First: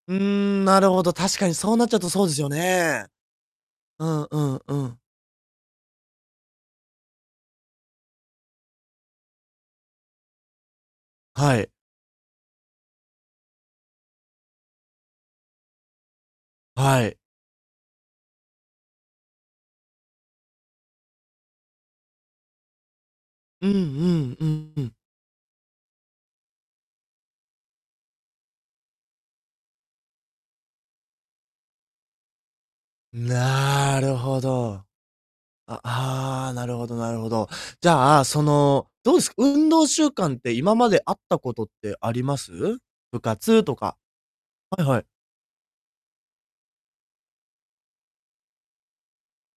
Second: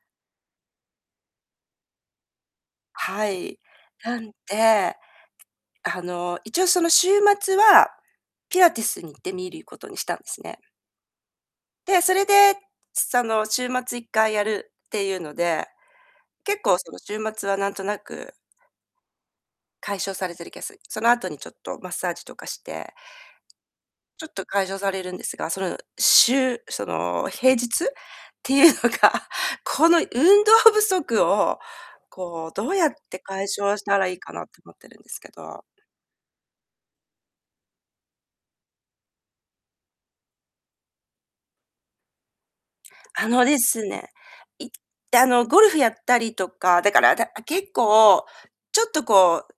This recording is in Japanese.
うーん、なるほど、確かにそうなっちゃうとそうですよね。はい。うなんんうんうで。ん。あの、一応その週末は、ピラティスに行ってみることにしたんすね。はい。で、それで、その週末1回やるっていうので、結構そのはい。週末はなんとなく解消されてる気がすその後にちょっとマッサージとかしてうんちょっとうかいんじょううさん。れるんですが、その週、その平日っていうのが、この運動不足を、こうどうやって解消したならるいいかほなって思っど。てるんですけど。あああ、なるほどなるほど。じゃあ、その、どうす？運動習慣って今まであったことってあります？部あので活とすか。ね、いはいはい。あの、ゴルフやったりとか、だからだあ、結構ちょっとこう